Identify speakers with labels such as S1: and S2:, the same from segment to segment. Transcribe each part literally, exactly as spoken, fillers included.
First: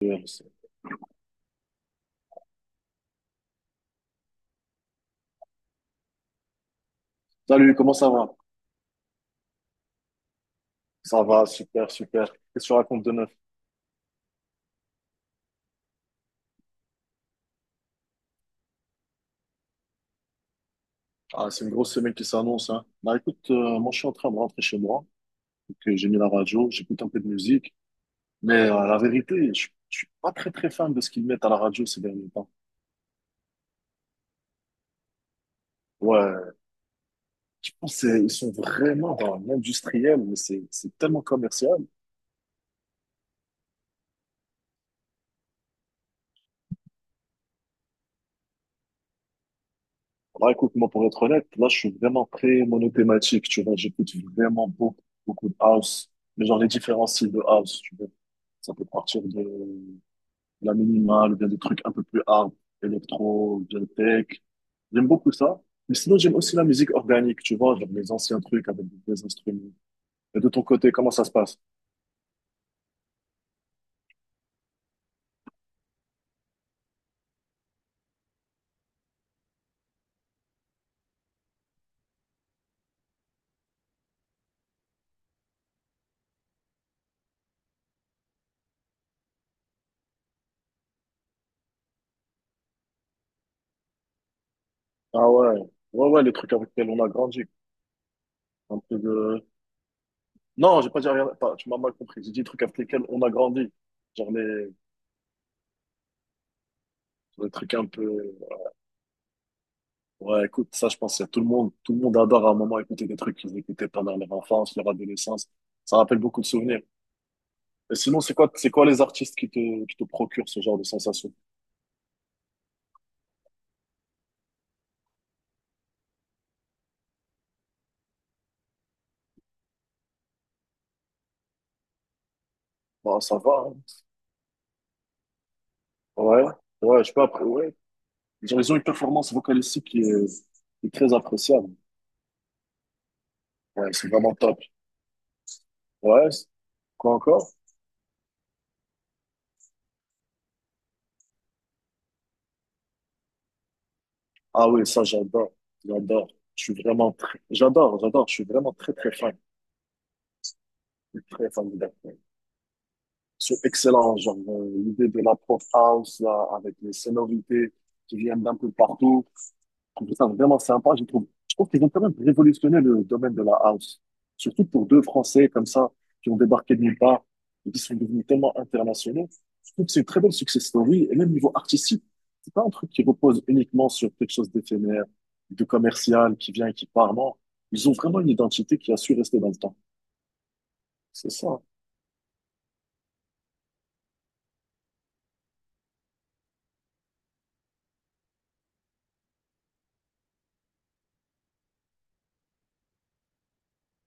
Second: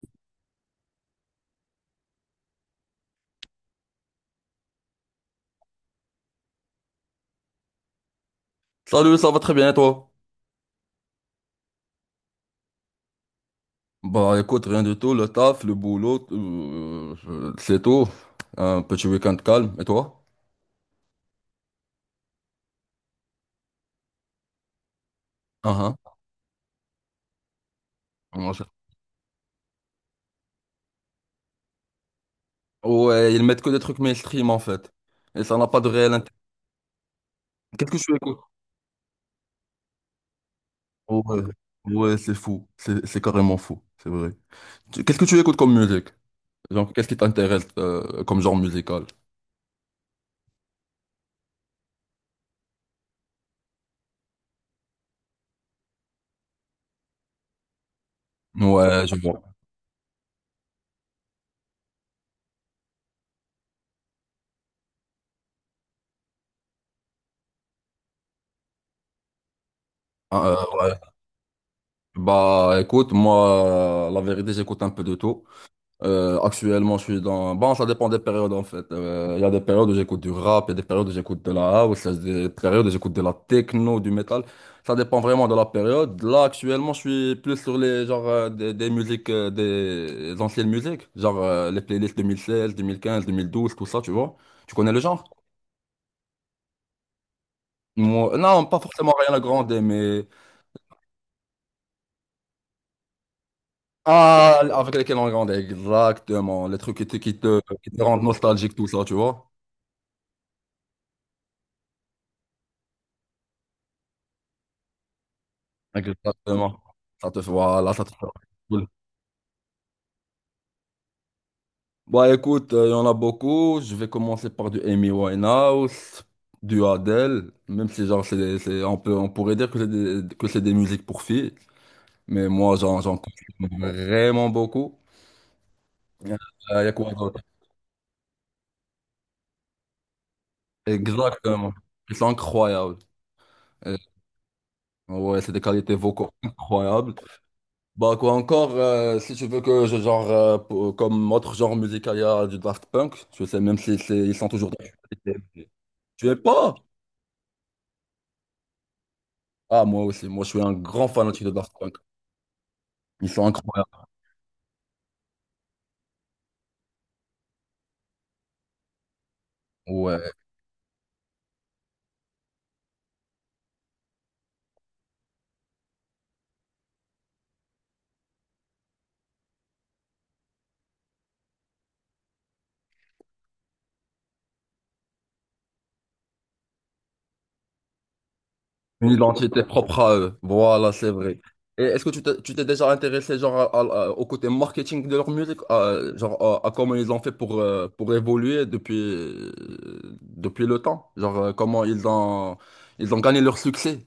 S1: Bien. Salut, comment ça va?
S2: Salut, ça va très bien et toi?
S1: Ça va, super, super. Qu'est-ce que tu racontes de neuf?
S2: Bah écoute, rien du tout, le taf, le boulot, euh, euh, c'est tout. Un petit week-end calme, et toi?
S1: Ah, c'est une grosse semaine qui s'annonce, hein. Bah écoute, euh, moi je suis en train de rentrer chez moi,
S2: Ah
S1: donc euh, j'ai
S2: ah.
S1: mis la radio, j'écoute un peu de musique,
S2: Moi,
S1: mais
S2: je-
S1: euh, la vérité, je, je suis pas très très fan de ce qu'ils mettent à la radio ces derniers temps.
S2: Ouais, ils mettent que des trucs mainstream en fait. Et ça n'a pas de réel intérêt.
S1: Ouais, je
S2: Qu'est-ce
S1: pense
S2: que
S1: que
S2: tu
S1: c'est- ils
S2: écoutes?
S1: sont vraiment dans l'industriel, mais c'est c'est tellement
S2: Ouais,
S1: commercial.
S2: ouais, c'est fou. C'est c'est carrément fou, c'est vrai. Tu- Qu'est-ce que tu écoutes comme musique? Genre, qu'est-ce qui t'intéresse euh, comme genre musical?
S1: Bah écoute, moi pour être honnête, là je suis vraiment très monothématique, tu vois, j'écoute vraiment beaucoup beaucoup de house, mais genre les différents styles de house, tu vois. Ça peut
S2: Ouais, je
S1: partir
S2: vois.
S1: de la minimale, ou bien des trucs un peu plus hard, électro, ou bien tech. J'aime beaucoup ça. Mais sinon, j'aime aussi la musique organique, tu vois, genre les anciens trucs avec des instruments. Et
S2: Ah,
S1: de ton
S2: euh,
S1: côté,
S2: ouais.
S1: comment ça se passe?
S2: Bah écoute, moi, la vérité, j'écoute un peu de tout. Euh, actuellement, je suis dans... Bon, ça dépend des périodes, en fait. Euh, Il y a des périodes où j'écoute du rap, il y a des périodes où j'écoute de la house, il y a des périodes où j'écoute de la techno, du métal. Ça dépend vraiment de la période. Là, actuellement, je suis plus sur les genre euh, des, des musiques, euh, des anciennes musiques, genre euh, les playlists deux mille seize, deux mille quinze, deux mille douze, tout ça, tu vois. Tu connais le genre?
S1: Ah ouais, ouais, ouais, les trucs avec lesquels on a grandi.
S2: Moi, non, pas
S1: Un peu
S2: forcément rien à
S1: de...
S2: grandir, mais...
S1: Non, j'ai pas dit rien. Attends, tu m'as mal compris. J'ai dit les trucs avec lesquels on a grandi. Genre
S2: Ah,
S1: les,
S2: avec lesquels on grandit, exactement. Les trucs qui te, qui
S1: les
S2: te,
S1: trucs un
S2: qui te
S1: peu.
S2: rendent nostalgique, tout ça, tu vois.
S1: Ouais, écoute, ça, je pense que tout le monde, tout le monde adore à un moment écouter des trucs qu'ils écoutaient pendant leur enfance, leur adolescence. Ça rappelle beaucoup de
S2: Exactement.
S1: souvenirs.
S2: Ça te voilà,
S1: Et
S2: ça te
S1: sinon,
S2: fait.
S1: c'est quoi, c'est
S2: Cool.
S1: quoi les artistes qui te, qui te procurent ce genre de sensation?
S2: Bah écoute, euh, il y en a beaucoup. Je vais commencer par du Amy Winehouse, du Adele, même si genre c'est, c'est- on peut, on pourrait dire que c'est des, que c'est des musiques pour filles, mais moi j'en, j'en
S1: Bah, ça va, hein.
S2: consomme vraiment beaucoup. Euh,
S1: Ouais,
S2: Il y a
S1: ouais, je
S2: quoi
S1: sais pas,
S2: d'autre?
S1: après, ouais. Ils ont ils ont une performance vocalistique qui est, qui est très appréciable.
S2: Exactement. C'est incroyable.
S1: Ouais,
S2: Euh,
S1: c'est vraiment top.
S2: ouais, c'est des qualités vocaux
S1: Ouais, c'est-
S2: incroyables.
S1: quoi encore?
S2: Bah quoi encore, euh, si tu veux que je genre, euh, pour- comme autre genre musical, il y a du Daft Punk, je sais même si c'est- ils sont
S1: Ah
S2: toujours
S1: oui, ça, j'adore.
S2: d'actualité. Tu
S1: J'adore.
S2: es
S1: Je suis
S2: pas?
S1: vraiment très, j'adore, j'adore. Je suis vraiment très, très fan.
S2: Ah moi aussi, moi je suis un grand
S1: Je suis
S2: fanatique de
S1: très fan
S2: Daft
S1: de Daft
S2: Punk.
S1: Punk.
S2: Ils sont
S1: C'est
S2: incroyables.
S1: excellent. Genre, euh, l'idée de la pop house, là, avec les sonorités qui viennent d'un peu partout. Je trouve ça
S2: Ouais.
S1: vraiment sympa. Je trouve, je trouve qu'ils ont quand même révolutionné le domaine de la house. Surtout pour deux Français comme ça, qui ont débarqué de nulle part et qui sont devenus tellement internationaux. Je trouve que c'est une très belle success story. Et même niveau artistique, c'est pas un truc qui repose uniquement sur quelque chose d'éphémère, de commercial, qui vient et qui part. Non. Ils ont vraiment une identité qui a
S2: Une
S1: su rester dans le
S2: identité
S1: temps.
S2: propre à eux. Voilà, c'est
S1: C'est
S2: vrai.
S1: ça.
S2: Et est-ce que tu t'es tu t'es déjà intéressé genre à- à- à- au côté marketing de leur musique, à- genre à, à comment ils ont fait pour, euh, pour évoluer depuis, euh, depuis le temps? Genre euh, comment ils ont, ils ont gagné leur succès?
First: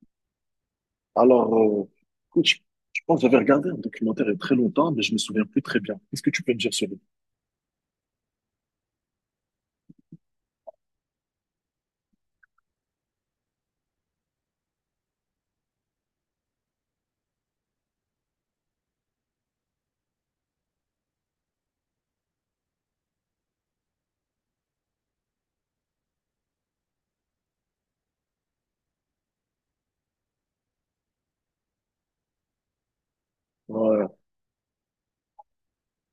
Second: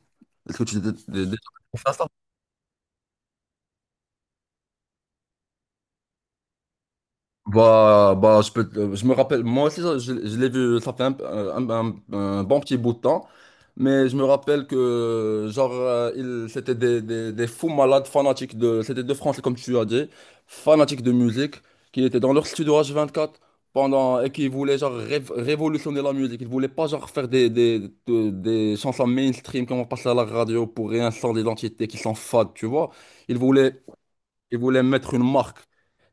S2: Est-ce que tu t'es t'es déjà
S1: Alors,
S2: intéressé
S1: euh,
S2: à ça?
S1: écoute, je, je pense que j'avais regardé un documentaire il y a très longtemps, mais je me souviens plus très bien. Qu'est-ce que tu peux me dire sur lui?
S2: Bah, bah, je peux, te- je me rappelle, moi aussi, ça, je, je l'ai vu, ça fait un, un- un- un bon petit bout de temps, mais je me rappelle que, genre, euh, il- c'était des, des, des fous malades fanatiques de, c'était de Français, comme tu as dit, fanatiques de musique, qui étaient dans leur studio h quatre pendant, et qui voulaient, genre, rév- révolutionner la musique. Ils voulaient pas, genre, faire des, des, de- des chansons mainstream qui vont passer à la radio pour rien sans l'identité, qui s'en fadent, tu vois. Ils voulaient
S1: Ouais,
S2: ils voulaient mettre une marque.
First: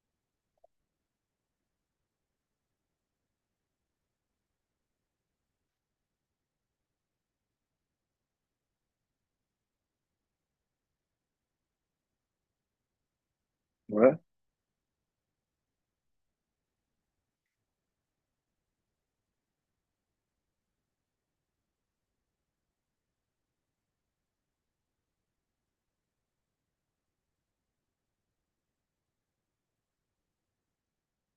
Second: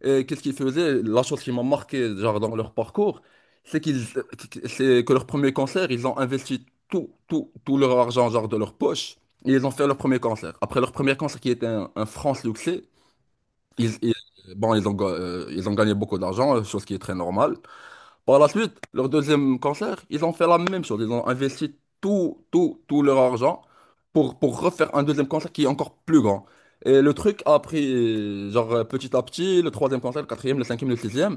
S2: Et qu'est-ce qu'ils faisaient? La chose qui m'a marqué, genre, dans leur parcours, c'est qu'ils, c'est que leur premier concert, ils ont investi tout, tout, tout leur argent, genre, de leur poche, et ils ont fait leur premier concert. Après leur premier concert, qui était un, un franc succès, ils, ils-
S1: ouais,
S2: bon, ils ont, ga- euh, ils ont gagné beaucoup d'argent, chose qui est très normale. Par la suite, leur deuxième concert, ils ont fait la même chose. Ils ont investi tout, tout, tout leur argent pour, pour refaire un deuxième concert qui est encore plus grand. Et le truc a pris, genre, euh, petit à petit, le troisième concert, le quatrième, le cinquième, le sixième.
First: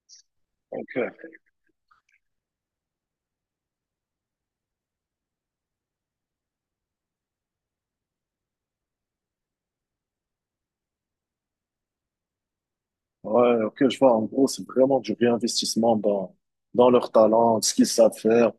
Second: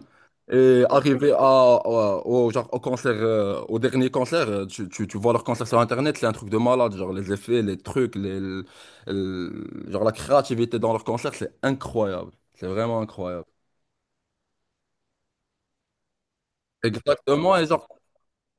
S2: Et arrivé
S1: ok.
S2: à, à- au, genre, au concert, euh, au dernier concert, euh, tu, tu, tu vois leur concert sur Internet, c'est un truc de malade. Genre, les effets, les trucs, les, le- le- genre, la créativité dans leur concert, c'est incroyable. C'est vraiment incroyable.
S1: Ouais, ok, je vois. En gros, c'est vraiment du réinvestissement dans, dans leur
S2: Exactement.
S1: talent,
S2: Et
S1: ce qu'ils
S2: genre,
S1: savent faire.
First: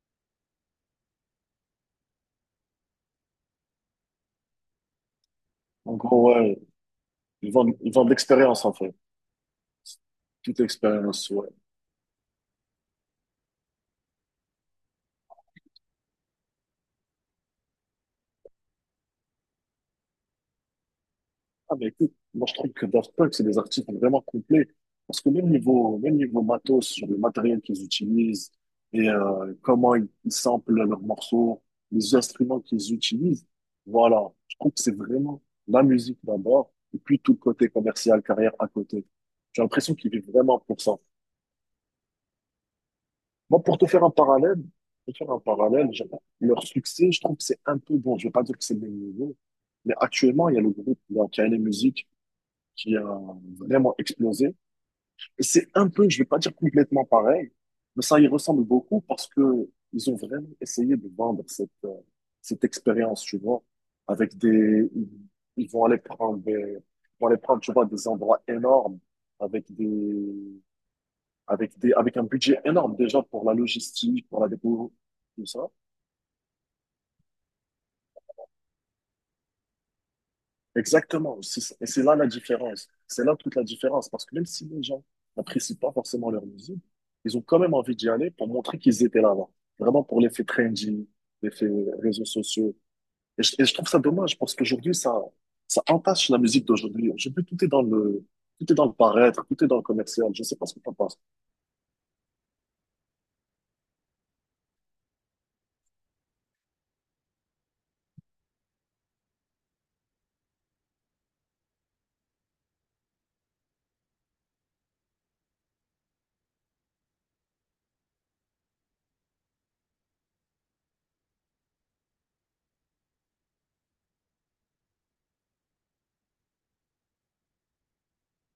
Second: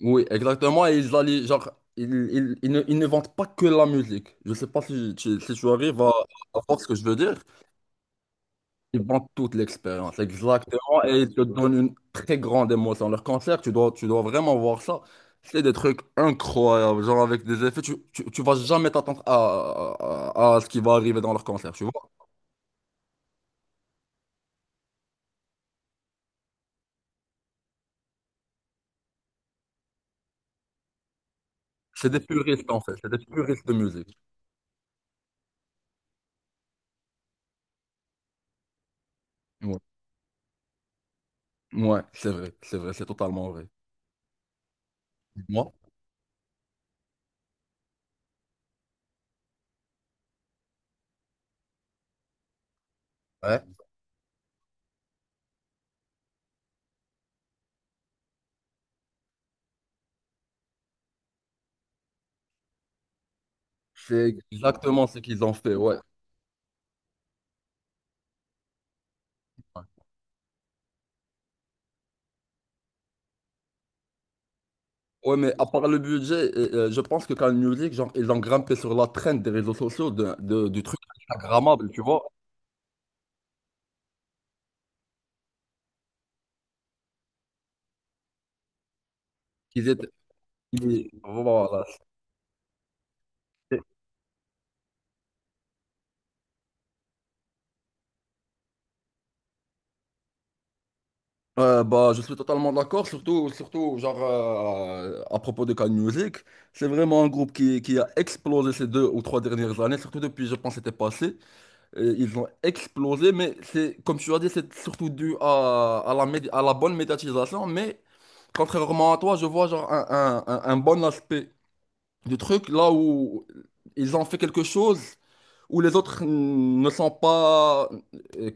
S2: Oui, exactement. Et ils allaient, genre, ils, ils- ils ne, ils ne vendent pas que la musique. Je sais pas si tu, si tu
S1: En
S2: arrives à,
S1: gros, ouais,
S2: à voir ce que je veux dire.
S1: ils vendent, ils vendent l'expérience, en fait.
S2: Ils vendent toute l'expérience,
S1: Toute
S2: exactement. Et ils
S1: expérience,
S2: te
S1: ouais.
S2: donnent une très grande émotion. Leur concert, tu dois, tu dois vraiment voir ça. C'est des trucs incroyables, genre avec des effets. Tu, tu, tu vas jamais t'attendre à, à, à ce qui va arriver dans leur concert,
S1: Ah,
S2: tu
S1: mais
S2: vois.
S1: écoute, moi, je trouve que Daft Punk, c'est des artistes vraiment complets. Parce que même niveau, même niveau matos, sur le matériel qu'ils utilisent et euh, comment ils, ils samplent leurs morceaux,
S2: C'est
S1: les
S2: des
S1: instruments
S2: puristes, en
S1: qu'ils
S2: fait. C'est des
S1: utilisent,
S2: puristes de musique.
S1: voilà. Je trouve que c'est vraiment la musique d'abord, et puis tout le côté commercial, carrière à côté. J'ai
S2: Ouais,
S1: l'impression qu'ils vivent vraiment pour ça.
S2: Ouais, c'est vrai, c'est vrai, c'est totalement
S1: Moi,
S2: vrai.
S1: pour te faire un parallèle, pour te faire un
S2: Moi,
S1: parallèle, je- leur succès, je trouve que c'est un peu bon. Je ne vais pas dire que c'est le même niveau, mais actuellement, il y a le groupe là, qui a les musiques qui a
S2: ouais.
S1: vraiment explosé. Et c'est un peu, je ne vais pas dire complètement pareil, mais ça y ressemble beaucoup parce que ils ont vraiment essayé de vendre cette, euh, cette expérience, tu vois, avec
S2: C'est
S1: des,
S2: exactement
S1: ils
S2: ce qu'ils ont
S1: ils
S2: fait,
S1: vont
S2: ouais.
S1: aller prendre des, ils vont aller prendre, tu vois, des endroits énormes avec des, avec des, avec un budget énorme déjà pour la logistique, pour la dépôt,
S2: Ouais,
S1: tout
S2: mais
S1: ça.
S2: à part le budget, euh, je pense que quand Music, genre, ils ont grimpé sur la trend des réseaux sociaux de, de- du truc
S1: Exactement. C'est- Et
S2: Instagrammable, tu
S1: c'est là
S2: vois.
S1: la différence. C'est là toute la différence. Parce que même si les gens n'apprécient pas forcément leur musique, ils ont quand même envie d'y aller pour montrer qu'ils étaient là avant.
S2: Qu'ils
S1: Vraiment
S2: étaient,
S1: pour l'effet trendy,
S2: ils-
S1: l'effet
S2: voilà.
S1: réseaux sociaux. Et je, et je trouve ça dommage parce qu'aujourd'hui, ça, ça entache la musique d'aujourd'hui. Aujourd'hui, tout est dans le, tout est dans le paraître, tout est dans le commercial. Je sais pas ce que t'en penses.
S2: Euh, bah, je suis totalement d'accord, surtout, surtout genre, euh, à propos de Can Music. C'est vraiment un groupe qui, qui a explosé ces deux ou trois dernières années, surtout depuis, je pense, c'était passé. Et ils ont explosé, mais c'est, comme tu as dit, c'est surtout dû à, à la, médi- à la bonne médiatisation. Mais contrairement à toi, je vois genre, un, un un- un bon aspect du truc, là où ils ont fait quelque chose où les autres ne sont pas,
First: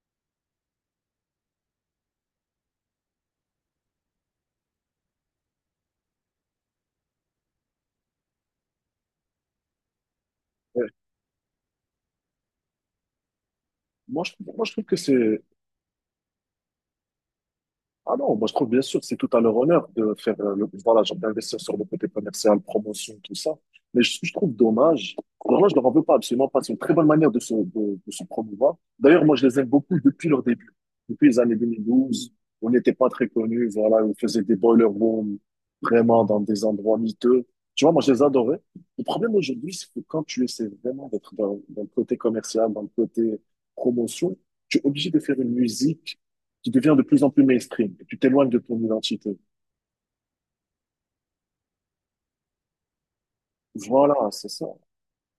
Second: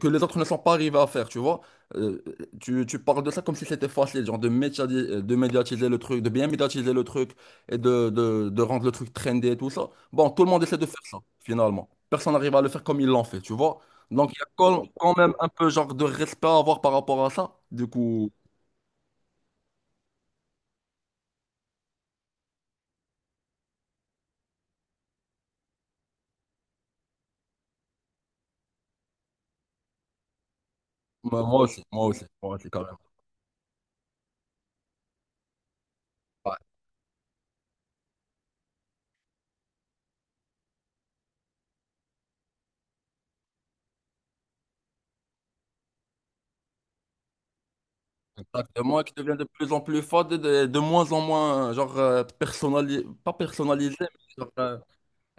S2: que les autres ne sont pas arrivés à faire, tu vois. Euh, tu, Tu parles de ça comme si c'était facile, genre de médiatiser, de médiatiser le truc, de bien médiatiser le truc et de, de, de rendre le truc trendy et tout ça. Bon, tout le monde essaie de
S1: Ouais.
S2: faire ça, finalement. Personne n'arrive à le faire comme ils l'ont fait, tu vois.
S1: Moi,
S2: Donc,
S1: je,
S2: il y a
S1: moi, je
S2: quand
S1: trouve que
S2: quand même
S1: c'est.
S2: un peu genre de respect à avoir par rapport à ça. Du
S1: Ah
S2: coup,
S1: non, moi je trouve bien sûr que c'est tout à leur honneur de faire euh, le, voilà, genre d'investir sur le côté commercial, promotion, tout ça. Mais ce je trouve dommage, vraiment je leur en veux pas absolument pas. C'est une très bonne manière de se, de, de se promouvoir. D'ailleurs, moi je les aime beaucoup depuis leur début. Depuis les
S2: moi
S1: années
S2: moi aussi, moi aussi,
S1: deux mille douze,
S2: moi aussi,
S1: on
S2: quand
S1: n'était
S2: même.
S1: pas très connus, voilà, on faisait des boiler rooms vraiment dans des endroits miteux. Tu vois, moi je les adorais. Le problème aujourd'hui, c'est que quand tu essaies vraiment d'être dans, dans le côté commercial, dans le côté promotion, tu es obligé de faire une musique tu deviens de plus en plus mainstream et tu t'éloignes de ton
S2: Exactement, qui devient
S1: identité.
S2: de plus en plus fade, et de, de moins en moins, genre, euh, personnali- pas personnalisé, mais
S1: Voilà, c'est
S2: genre,
S1: ça.
S2: euh,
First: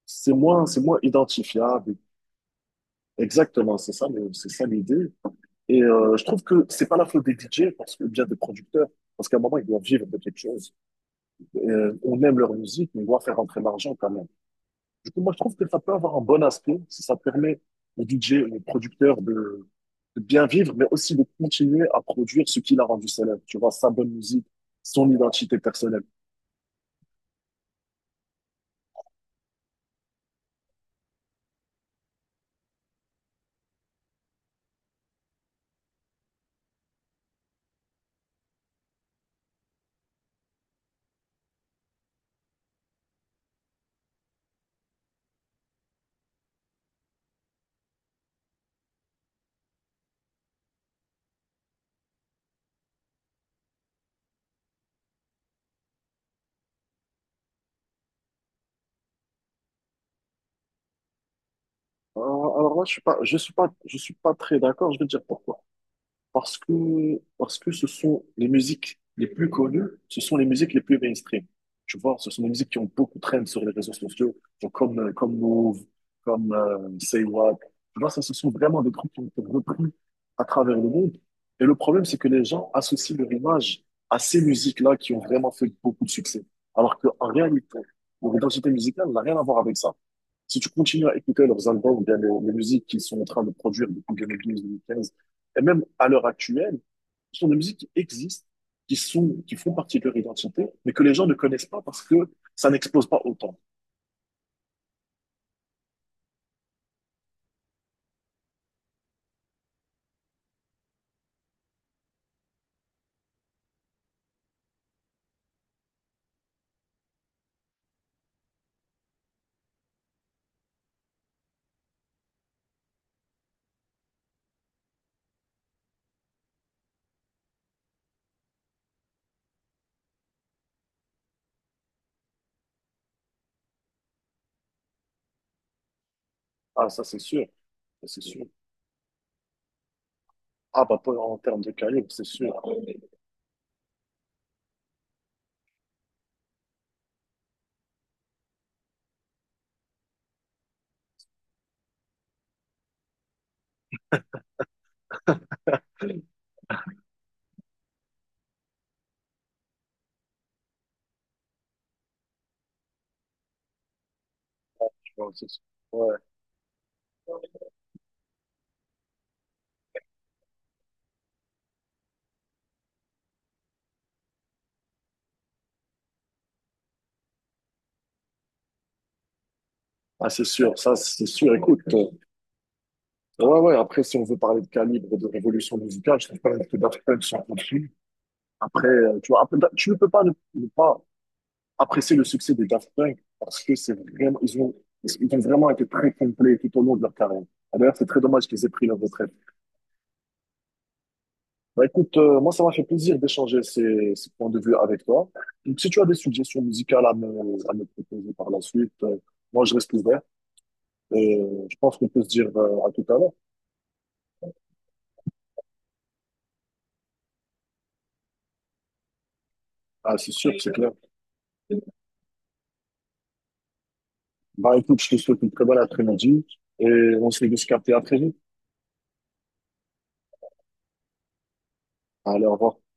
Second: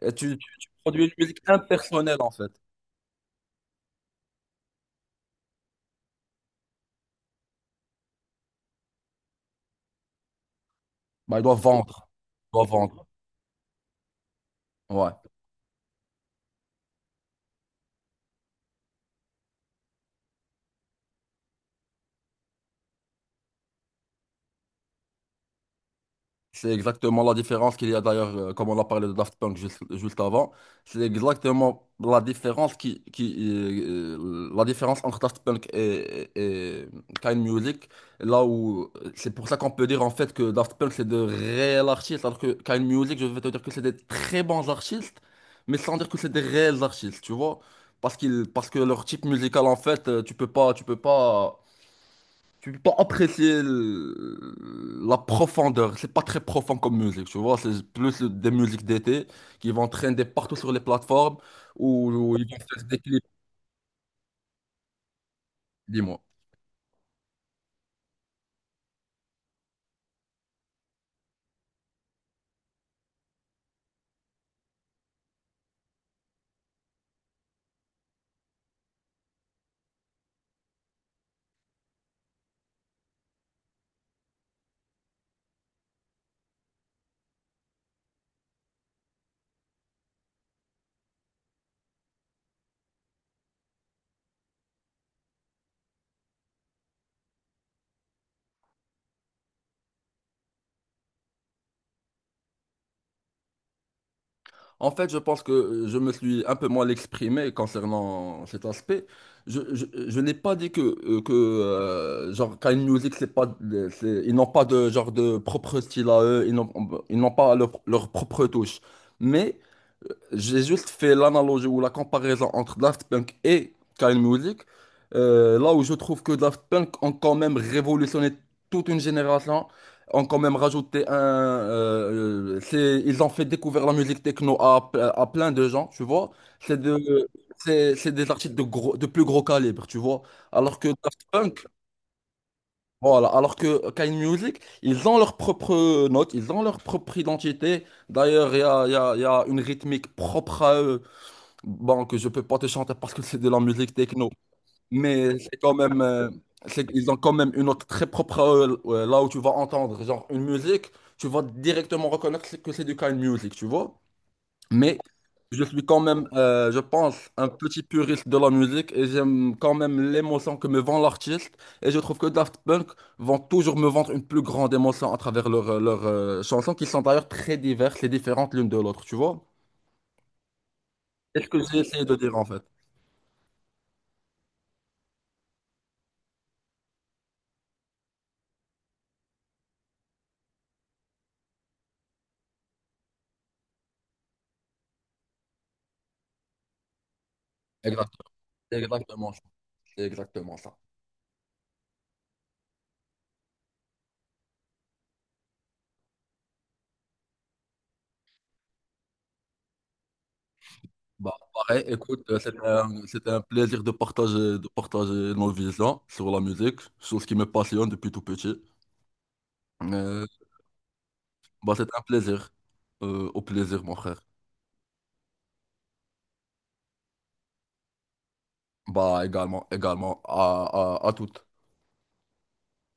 S2: et
S1: C'est
S2: tu, tu-
S1: moins,
S2: tu
S1: c'est moins
S2: produis une musique
S1: identifiable.
S2: impersonnelle, en fait.
S1: Exactement, c'est ça. Mais c'est ça l'idée. Et euh, je trouve que c'est pas la faute des D J parce que ou bien des producteurs, parce qu'à un moment ils doivent vivre de quelque chose.
S2: Bah, il doit
S1: Et, Euh,
S2: vendre.
S1: on aime leur
S2: Il doit
S1: musique, mais on
S2: vendre.
S1: doit faire rentrer l'argent quand même. Du
S2: Ouais.
S1: coup, moi je trouve que ça peut avoir un bon aspect si ça permet aux D J, aux producteurs de, de bien vivre, mais aussi de continuer à produire ce qui l'a rendu célèbre. Tu vois, sa bonne musique, son identité personnelle.
S2: C'est exactement la différence qu'il y a d'ailleurs, euh, comme on a parlé de Daft Punk juste, juste avant. C'est exactement la différence qui, qui euh, la différence entre Daft Punk et, et Kind Music. Là où c'est pour ça qu'on peut dire en fait que Daft Punk c'est de réels artistes, alors que Kind Music, je vais te dire que c'est des très bons artistes, mais sans dire que c'est des réels artistes, tu vois? Parce qu'ils, parce que leur type musical en fait, euh, tu peux pas, tu peux pas tu peux pas apprécier le- la profondeur. C'est pas très profond comme musique, tu vois. C'est plus le- des musiques d'été qui vont traîner partout sur les plateformes où, où ils vont
S1: Alors alors
S2: faire
S1: là, je
S2: des
S1: suis pas,
S2: clips,
S1: je suis pas, je suis pas, très d'accord. Je vais te dire pourquoi.
S2: dis-moi.
S1: Parce que, parce que ce sont les musiques les plus connues, ce sont les musiques les plus mainstream. Tu vois, ce sont les musiques qui ont beaucoup traîné sur les réseaux sociaux, genre comme, euh, comme Move, comme euh, Say What. Tu vois, ça, ce sont vraiment des groupes qui ont été repris à travers le monde. Et le problème, c'est que les gens associent leur image à ces musiques-là qui ont vraiment fait beaucoup de succès. Alors qu'en réalité, leur identité musicale n'a rien à voir avec ça. Si tu continues à écouter leurs albums, ou bien les, les musiques qu'ils sont en train de produire depuis deux mille douze-deux mille quinze, et même à l'heure actuelle, ce sont des musiques qui existent, qui sont, qui font partie de leur identité, mais que les gens ne connaissent pas parce que ça n'explose pas autant.
S2: En fait, je pense que je me suis un peu mal exprimé concernant cet aspect. Je, je, je n'ai pas dit que, euh, que euh, genre, quand une musique, c'est pas, de- c'est- ils n'ont pas de genre de propre style à eux, ils n'ont ils n'ont pas leur, leur propre touche. Mais j'ai juste fait l'analogie ou la comparaison entre Daft Punk et Kyle Music, euh, là où je trouve que Daft Punk ont quand même révolutionné toute une génération, ont quand même rajouté un... euh, euh, c'est- ils ont fait découvrir la musique techno à, à plein de gens, tu vois. C'est
S1: Ah, ça, c'est
S2: de,
S1: sûr.
S2: c'est,
S1: Ça,
S2: c'est
S1: c'est
S2: des
S1: sûr.
S2: artistes de, gros, de plus gros calibre, tu vois. Alors
S1: Ah,
S2: que
S1: bah, pas
S2: Daft
S1: en termes
S2: Punk,
S1: de calibre, c'est sûr.
S2: voilà, alors que Kyle Music, ils ont leur propre note, ils ont leur propre identité. D'ailleurs, il y a, il y a- il y a une rythmique propre à eux. Bon, que je peux pas te chanter parce que c'est de la musique techno, mais c'est quand même,
S1: Tu
S2: euh, c'est- ils ont quand même une note très propre à eux, euh, là où tu vas entendre, genre une musique, tu vas directement reconnaître que c'est du kind music, tu vois. Mais
S1: vois, c'est sûr.
S2: je suis quand
S1: Ouais.
S2: même, euh, je pense, un petit puriste de la musique et j'aime quand même l'émotion que me vend l'artiste. Et je trouve que Daft Punk vont toujours me vendre une plus grande émotion à travers leurs euh, leurs, euh, chansons qui sont d'ailleurs très diverses et différentes l'une de l'autre, tu vois.
S1: Ah, c'est sûr. Ça, c'est
S2: C'est ce
S1: sûr.
S2: que j'ai
S1: Écoute,
S2: essayé
S1: euh,
S2: de dire en fait.
S1: ouais, ouais. Après, si on veut parler de calibre et de révolution musicale, je trouve pas que Daft Punk sont au-dessus. Après, euh, tu vois, après, da- tu ne peux pas ne, ne pas apprécier le succès des Daft Punk parce que c'est vraiment, ils ont, ils ont vraiment été très complets tout au long de leur carrière. Et d'ailleurs, c'est très
S2: Exactement,
S1: dommage qu'ils aient
S2: c'est
S1: pris leur
S2: exactement
S1: retraite.
S2: ça. C'est exactement ça.
S1: Bah, écoute, euh, moi, ça m'a fait plaisir d'échanger ces, ces points de vue avec toi. Donc, si tu as des suggestions musicales à me, à me proposer par la suite, euh, moi, je reste ouvert.
S2: Bah,
S1: Et euh, je
S2: pareil,
S1: pense qu'on peut
S2: écoute,
S1: se
S2: euh,
S1: dire
S2: c'était
S1: euh, à
S2: un,
S1: tout à
S2: c'était
S1: l'heure.
S2: un plaisir de partager, de partager nos visions sur la musique, sur ce qui me passionne depuis tout petit.
S1: Ah,
S2: Euh,
S1: c'est sûr, c'est clair.
S2: Bah, c'est un plaisir. Euh, au plaisir, mon frère.
S1: Bah, écoute, je te souhaite une très bonne après-midi et on se dit de se capter à très vite.
S2: Bah, également, également, à, à, à toutes.
S1: Allez, au revoir.